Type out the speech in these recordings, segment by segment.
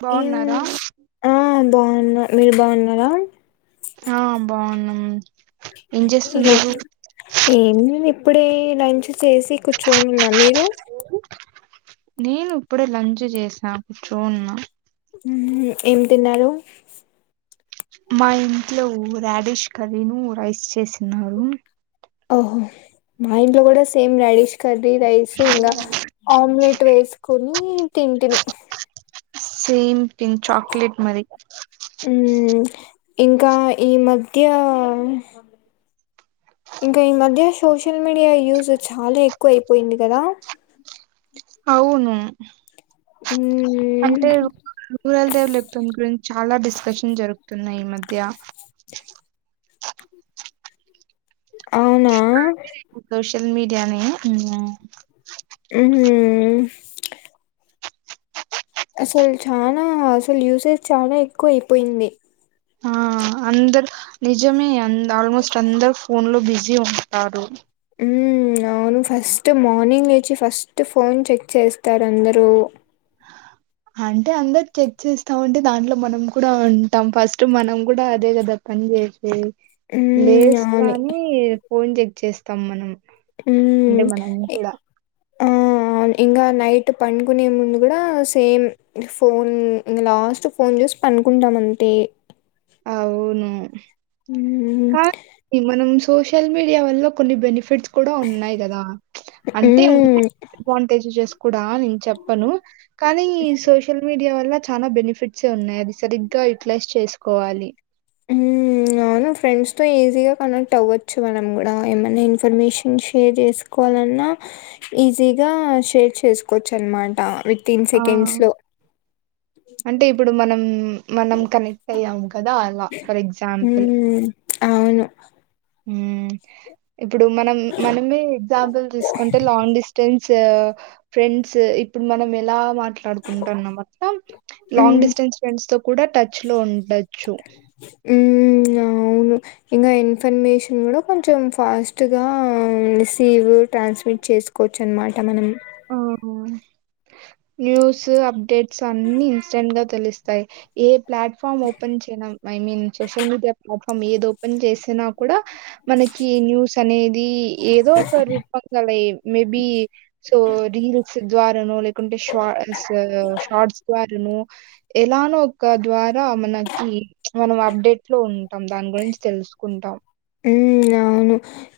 బావున్నారా? బాగున్న. మీరు బాగున్నారా? ఆ బాగున్నాం ఏం ఏ చేస్తున్నారు ఏ ఇప్పుడే లంచ్ చేసి కూర్చొని ఉన్నా మీ హలో నేను ఇప్పుడే లంచ్ చేసాను టోన్ ఏం తిన్నారు? మా ఇంట్లో డిీష్ కరీను రైస్ చేసన్నారు. ఓహో మా ఇంట్లో కూడా సేమ్ రడిష్ కర్రీ రైస్ ఇంగ ఆమ్లెట్ వేసుకొనీ తింటిని సీమ్ ఇన్ చాక్లేట్ మరి మ్మ్, ఇంకా ఈ మధ్యా ఇంకా ఈ మధ్య సోషల్ మీడియా యూజు చాలా ఎక్కువ అయిపోయింది కదా అవును మ్మ్, అంటే రూరల్ దేవులుప్ాం గురించి చాలా డిస్కషన్ జరుగుతున్నాయి ఈ మధ్య అవునా అనీ జ్ఞా ఉ అసలు చనా అసలు యూసేజ్ చాలా ఎక్కువ అయిపోయింది ఆ అందరు నిజమే అం ఆల్మోస్ట్ అందరు ఫోన్ లో బిజీ ఉంటారు హ్మ్ అవును ఫస్ట్ మార్నింగ్ లేచి ఫస్ట్ ఫోన్ చెక్ చేస్తారు అందరూ అంటే అందరు చెక్ చేస్థావుంటే దాంట్లో మనం కూడా ఉంటాం ఫస్ట్ మనం కూడా అదే కదా పని చేసే హ్మ్ అవును లేస్తని ఫోన్ చెక్ చేస్తాం మనం హ్మ్ అంటే మనం కూడా ఆ ఇంగ నైట్ పడుకునే ముందు కూడా సేమ్ ఫోన్ లాస్ట్ ఫోన్ చూసి పనుకుంటాం అంతే అవును హ్మ్ కానీ మనం స్కూ సోషల్ మీడియా వల్ల కొన్ని బెనిఫిట్స్ కూడా ఉన్నాయి కదా అంటే హ్మ్ [inaudible] అడ్వాంటేజస్ బా నేను చెప్పను కానీ సోషల్ మీడియా వల్ల చాన బెనిఫిట్స్ ఉన్నాయి అది సరిగ్గా యుటిలైజ్ చేస్ కోవాలి మ్మ్ అవును ఫ్రెండ్స్తో ఈజీగా కనెక్ట్ అవ్వచ్చు మనం కూడా ఏమన్నా ఇన్ఫర్మేషన్ షేర్ చేసుకోవాలన్నా ఈజీగా షేర్ చేసుకోచ్చు అనమాట విత్ ఇన్ ఆ సెకండ్స్ లో. అంటే ఇప్పుడు మనం మనం కనెక్ట్ అయ్యాము కదా అలా ఫర్ ఎగ్జాంపుల్ హ్మ్ అవును మ్మ్ ఇప్పుడు మనం మనమే ఎగ్జాంపుల్ తీసుకుంటే లాంగ్ డిస్టెన్స్ ఫ్రెండ్స్ ఇప్పుడు మనం ఎలా మాట్ ట్లాడుకుంటున్నామో అట్లా లాంగ్ హ్మ్ డిస్టెన్స్ ఫ్రెండ్స్ తో కూడా టచ్ లో ఉండచ్ చ్చు ఇంకా ఇన్ఫర్మేషన్ కూడా కొంచెం ఫాస్ట్గా రిసీవ్ ట్రాన్స్మిట్ చేసుకోవచ్చు అనమాట మనం ఆ న్యూస్ అప్డేట్ స అన్ని ఇసంగ తెలుస్ యి ఏప్ ప్లాట్ఫామ్ ఓపెన్ చేయడం ఐ మీన్ సోషల్ మీడియా మొఖం ఏద ఓపెన్ చేసినా కూడా మనకి న్యూస్ అనేది ఏదో ఒక రూపంగాల మేబి సో రీల్స్ ద్వారానో లేకుంటే షార్ట్స్ షార్ట్స్ ద్వారా నో ఎలాన ఒక ద్వారా మనకి మనం అప్డేట్ లో ఉంటాం దాని గురించి తెలుసుకుంటాం మ్మ్ అవును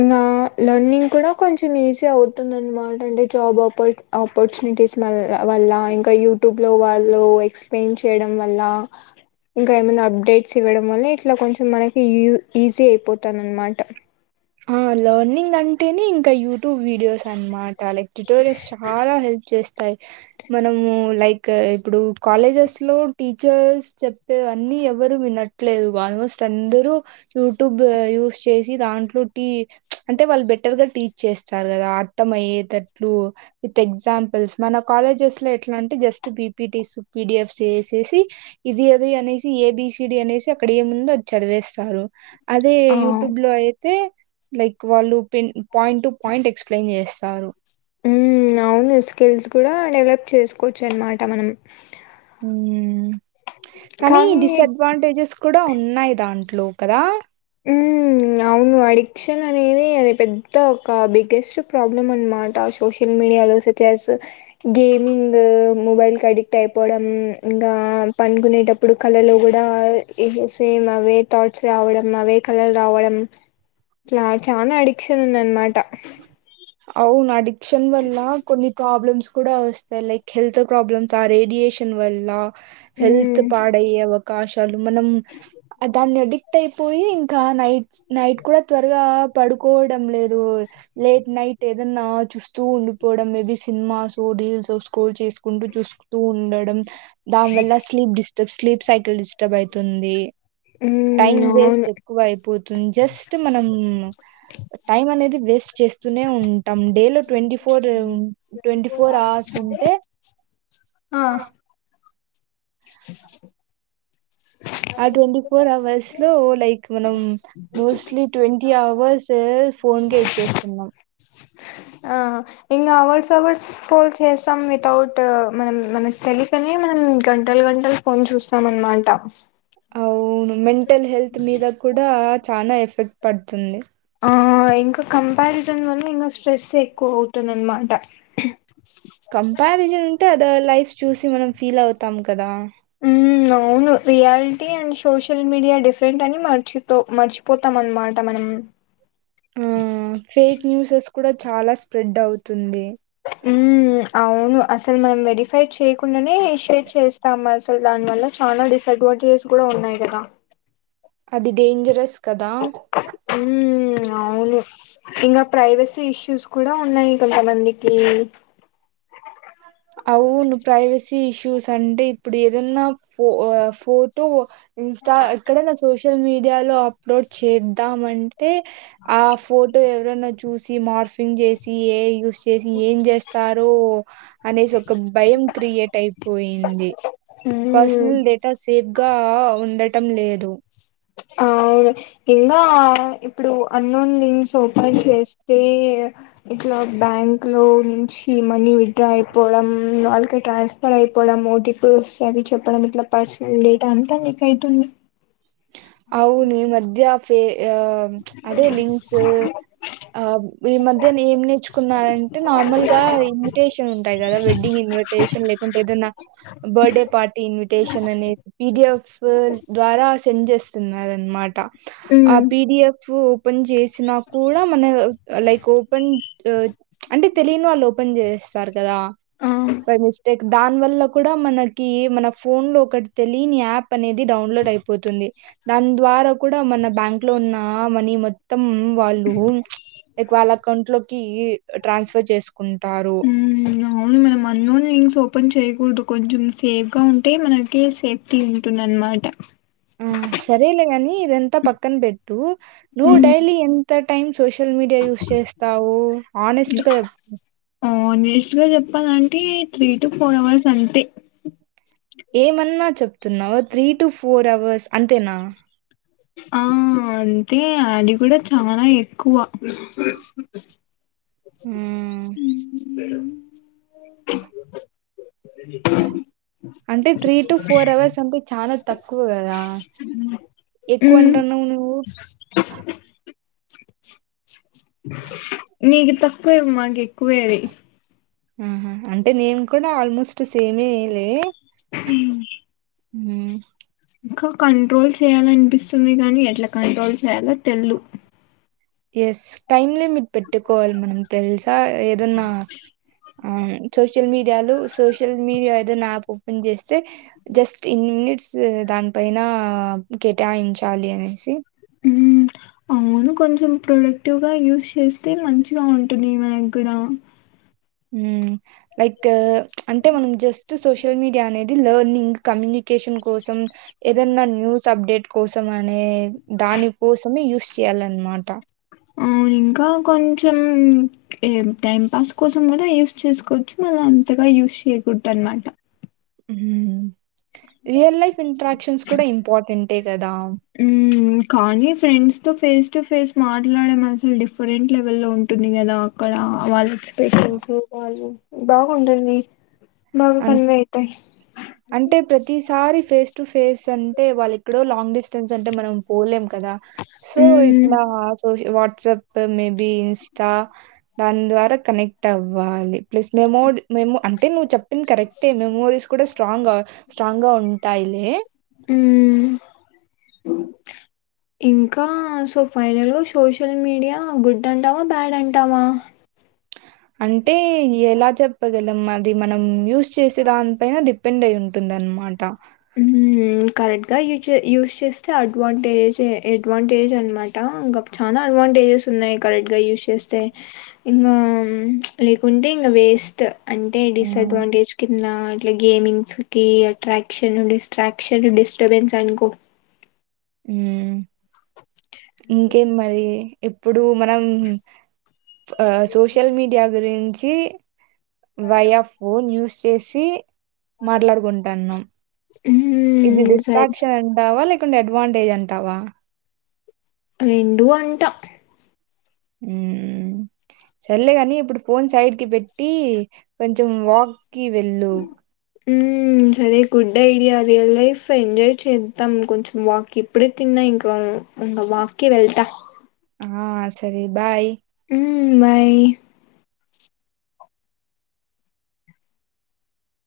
ఇంకా లర్నింగ్ కూడా కొంచెం ఈజీ అవుతుందన్నమాట అంటే జాబ్ ఆపర్ ఆపర్చునిటీస్ వల్ల ఇంకా యూట్యూబ్లో వాళ్ళు ఎక్స్ప్లెయిన్ చేయడం వల్ల ఇంకా ఏమైనా అప్డేట్స్ ఇవ్వడం వల్ల ఇట్లా కొంచెం మనకి యూజ్ ఈజీ అయిపోత్ తనన్నమాట ఆ లర్నింగ్ అంటేనే ఇంకా యూట్యూబ్ వీడియోస్ అనమాట లైక్ టిటోరియస్ చాలా హెల్ప్ చేస్త యి మనము లైక్ ఇప్పుడు కాలేజెస్ లో టీచర్స్ చెప్పేవన్నీ ఎవరు వినట్లేదు ఆల్మోస్ట్ అందరు యూట్యూబ్ యూస్ చేసి దాంట్లో టీ అంటే వాళ్ళు బెటర్ గా టీచ్ చేస్తారు కదా అర్థం అయ్యేటట్లు విత్ ఎగ్జాంపుల్స్ మన కాలేజెస్ లో ఎట్లా అంటే జస్ట్ పీ. పీ. టి స్ పి. డి. ఎఫ్ స్ వేసేసి ఇది అది అనేసి ఏబిసిడి అనేసి అక్కడ ఏ ముంధో అది చదివేస్తారు అదే ఆ! యూట్యూబ్ లో అయితే లైక్ వాళ్ళు పెన్న్ పాయింట్టు పాయింట్ ఎక్స్ప్లయిన్ చేస్ సారు మ్మ్ అవును స్కిల్స్ కూడా డెవలప్ చేసుకోవచ్చు అనమాట మనం మ్మ్ కానీ డిసడ్వాంటేజెస్ కూడా ఉన్నాయి దాన్ ట్లు కదా హుమ్ అవును అడిక్షన్ అనేది అది పెద్ద ఒక బిగ్గెస్ట్ ప్రాబ్లమ్ అనమాట సోషల్ మీడియాలో సచ్ ఎస్ గేమింగ్ మొబైల్కి అడిక్ట్ అయిపోవడం ఇంకా పనుకునేటప్పుడు కళలో కూడా సేమ్ అవే థాట్స్ రావడం ఆవే కళలు రావడం ఇట్ల చాలా అడిక్షన్ ఉంది అనమాట అవును అడిక్షన్ వల్ల కొన్ని ప్రాబ్లమ్స్ కూడా వస్తాయి లైక్ హెల్త్ ప్రాబ్లమ్స్ ఆ రేడియేషన్ వల్ల హెల్త్ హ్మ్. పాడయియవ కాష్ చాలు మనం దాన్ని అడిక్ పట్ అయిపోయి ఇంకా నైట్ నైట్ కూడా త్వరగా పడు కోవడం లేదు లేట్ నైట్ ఏదన్నా చూస్తూ ఉండిపోవడం మేబీ సినిమాస్ రీల్స్ స్క్రోల్ చేసుకుంటూ చూస్తూ ఉండడం దాని వల్ల sleep disturbs sleep cycle disturb అయితుంది హ్మ్. టైం వేస్ట్ అవును. ఎక్కువ అయిపోతుంది జస్ట్ మనం టైం అనేది వేస్ స్తూనే ఉంటాం డేలో ట్వీ ఫోర్ ట్వంటీ ఫోర్ అవర్స్ ఉంటే స [inaudible] ఆ ట్వంటీ ఫోర్ అవర్స్ లో లైక్ మనం మోస్ట్లీ ట్వంటీ అవర్స్ ఫోన్ కే ఇచ్చేస్తున్నాం ఆ ఇంకా అవర్స్ అవర్స్ స్క్రోల్ చేస్తాం వితౌట్ మనం మనం తెలికనే మన్ గంటలు గంటలు ఫోన్ చూస్తాం అనమాట అవును మెంటల్ హెల్త్ మీద కూడా చాల ఎఫెక్ట్ పడుతుంది ఆ ఇంకా కంపారిజన్ వల్ల ఇంకా స్ట్రెస్ ఎక్కువ అవుతుంది అనమాట కంపారిజన్ ఉంటే లైఫ్ చూసి మనం ఫీల్ అవుతాం కదా అవును reality and social media different అని మర్చిపో మర్చిపోతాం అన్నమాట మనం ఆ ఫేక్ న్యూసెస్ కూడా చాలా స్ప్రెడ్ అవుతుంది ఉమ్ అవును అసలు మనం వెరిఫై చేయకుండానే షేర్ చేస్తాము అసలు దాని వల్ల చాలా డిసడ్వాంటేజెస్ కూడా ఉన్నాయి కదా అది డేంజరస్ కదా ఉమ్, అవును ఇంగ ప్రైవసీ ఇష్యూస్ కూడా ఉన్నాయి కొంతమందికి అవును ప్రైవేస్ ఇష్యూస్ అంటే ఇప్పుడు ఏదన్నా పో ఫోటో ఇన్స్టా ఎక్కడైనా సోషల్ సోషల్ మీడియాలో అప్లోడ్ చేద్దామండి తే ఆ ఫోటో ఎవరన్నా చూసి సి మార్ఫింగ్ చేసి ఏ యూస్ చేసి ఏం జేస్తారు అనేసి ఒక భయం క్రియేట్ అయి పోయింది హ్మ్ పర్సనల్ డేటా సేఫ్గా ఉండటం లేదు అవు ఇంగాఇప్పుడు అన్నోనింగ్ ఓపన్ చేస్తే ఇట్లా బ్యాంక్ లో నుంచి ఈ మనీ విత్ డ్రా చేసి పోవడం వాళ్ళకి ట్రాన్స్ఫర్ అయిపోవడం ఓ టిపో వస్త అవి చెప్పడం ఇట్లా పర్సనల్ డేట్ అంతా లీక్ అయితుంది అవును ఈమధ్య ఫె యా అదే లింక్స్ ఆ ఈ మధ్య ఏం నేర్చుకున్నారంటే నార్మల్ గా ఇన్విటేషన్ ఉంటాయి కదా వెడ్డింగ్ ఇన్విటేషన్ లేకుంటే ఏదైనా బర్త్డే పార్టీ ఇన్విటేషన్ అనేది పిడిఎఫ్ ద్వారా సెండ్ చేస్త. తున్నారనమాట. ఆ హ్మ్ పిడిఎఫ్. పని చే. చేసిన కూడా మన లైక్ ఓపెన్ అంటే తెలియని వాళ్ళు ఓ. ఓపెన్ చేస్తారు. కదా ఆ బై మిస్టేక్ దాని వల్ల కూడా మన. కీ మన ఫోన్ లో ఒకటి తెలియని యాప్ కి. అనేది డౌన్లోడ్ అయిపోతుంది. దాని ద్వారా కూడా మన బ్యాంక్ లో ఉన్న మని మొత్తం. వాళ్ళు లైక్ వాళ్ళ ఎకౌంట్ లో. కీ ట్రాన్స్ఫర్ చేసు. మ్ అవును మేడమ్ అన్నోను లింస్ ఓ. పని చేయకూడదు కొంచెం సేఫ్ గా ఉంటే మనకి సేఫ్టీ ఉంటుంది అనమాట. ఆ సరేలే గానీ ఇదంతా పక్కన బెట్టు నువ్వు డైలీ ఎంత. టైం సోషల్ మీడియా యూస్ చేస్తావు ఆనెస్ట్ గా. ఆనెస్ట్ గా చెప్పాలి అంటే త్రీ టు ఫోర్ అవర్స్ అంతే. ఏమన్నా చెప్పు. తున్నావు త్రీ టు ఫోర్ అవర్స్ అంతేనా. ఆహా అంటే అది కూడా చాలా ఎక్కువ. మ్మ్ హ హు. అంటే త్రీ టు ఫోర్ అవర్స్ అంటే చాలా తక్కువ కదా ఎక్కువ మ్ అంటున్నావు నువ్వు. సు సూ. నీకు. తక్కువే మాకు ఎక్కువే అది. ఆహ్ అంటే నేను కూడా ఆల్మోస్ట్ సేమేలే. హ్మ్. హ్మ్. ఇంకా కంట్రోల్ చేయాలనిపిస్తుంది గానీ ఎట్లా కంట్రోల్ చేయాలో తెల్లు. ఎస్ టైమ్ లిమిట్ పెట్టుకోవాలి మనం తెలుసా ఏదన్నా. అవును సోషల్ మీడియాలు సోషల్ మీడియా ఏదో నాయాప్ ఓపెన్ చేస్తే. తే జస్ట్ ఇన్నిట్స్. దానిపైన కేటాయించాలి అనేసి. హు అవును కొంచెం ప్రొడక్టివ్గా యూస్ చేస్తే మంచిగా ఉంటది మనక్కూడా మ్మ్ లైక్ అంటే మనం జస్ట్ సోషల్ మీడియా అనేది the learning community communication కోసం ఏదన్న న్యూస్ అప్డేట్ కోసం అనే దాని కోసమే యూస్ చేయాలన్నమాట ఆ ఇంకా కొంచెం ఏ టైం పాస్ కోసం కూడా యూస్ చేసుకోవచ్చు మళ్ళ అంతగా యూస్ చేయకూడదు అనమాట మ్మ్ రియల్ లైఫ్ ఇంట్రాక్షన్స్ కూడా ఇంపార్టెంట్ హు కానీ ఫ్రెండ్స్ తో ఫేస్ టు ఫేస్ మాట్లాడే అసలు డిఫరెంట్ లెవె లో ఉంటుంది కదా అక్కడ వాళ్ళ ఎక్స్పెషన్స్ వాళ్ళు బాగుంటుంది. బాగా అం కన్వే అయితాయి. అంటే ప్రతిసారి ఫేస్ టు ఫేస్ అంటే వాళ్ళకి ఎక్కడో లాంగ్ డిస్టెన్స్ అంటే మనం పోలేం కదా సో హ్మ్. ఇట్లా సోష వాట్సప్ మేబి ఈ ఇన్స్టా దాని ద్వారా కనెక్ట్ అవ్వాలి ప్లస్ మెమో మెమో అంటే నువ్వు చెప్పింది కరెక్టే మెమోరీస్ కూడా స్ట్రాంగ్ గా స్ట్రాంగ్ గా ఉంటాయిలే మ్మ్ ఇంకా సో ఫైనల్గా షోషల్ మీడియా గుడ్ అంటావా బ్యాడ్ అంటావా అం అంటే ఎలా చెప్పగల మనం అది మనం యూస్ చేసే దాని పైన డిపెండ్ అయి ఉంటుంది అనమాట కరెక్ట్గా యూజ యూజ్ చేస్తే అడ్వాంటేజెసే అడ్వాంటేజ్ అనమాట బట్ చాలా అడ్వాంటేజెస్ ఉన్నాయి కరెక్ట్గా యూస్ చేస్తే ఇంకా ప్చ్ లేకుంటే ఇంకా వేస్ట్ అంటే ఆ! డిసడ్వాంటేజ్ కింద ట్ గేమింగ్స్ కి అట్రాక్ట్ క్షన్ డిస్ట్రాక్షన్ డిస్టబెన్స్ అనుకో మ్మ్ ఇంకేం మరి ఎప్పుడు మనం ఆ సోషల్ మీడియా గురించి వయా ఫోన్ యూస్ చేసి మాట్లాడుకుంటాన్నాం ఇది హ్మ్. సరే డిస్ట్రాక్షన్ అంటారా లేక అడ్వాంటేజంటావా రెండూ అంట హ సల్లే కాని ఇప్పుడు ఫోన్ సైడ్ కి పెట్టి కొంచెం వాక్కిి వెళ్ళు సరే good idea real life enjoy చేద్దాం కొంచెం వాక్ ఇప్పుడే తిన్నా ఇంకా ఇంకా వాక్కిి వెళ్తా ఆ సర బాయ్ ఉ బాయ్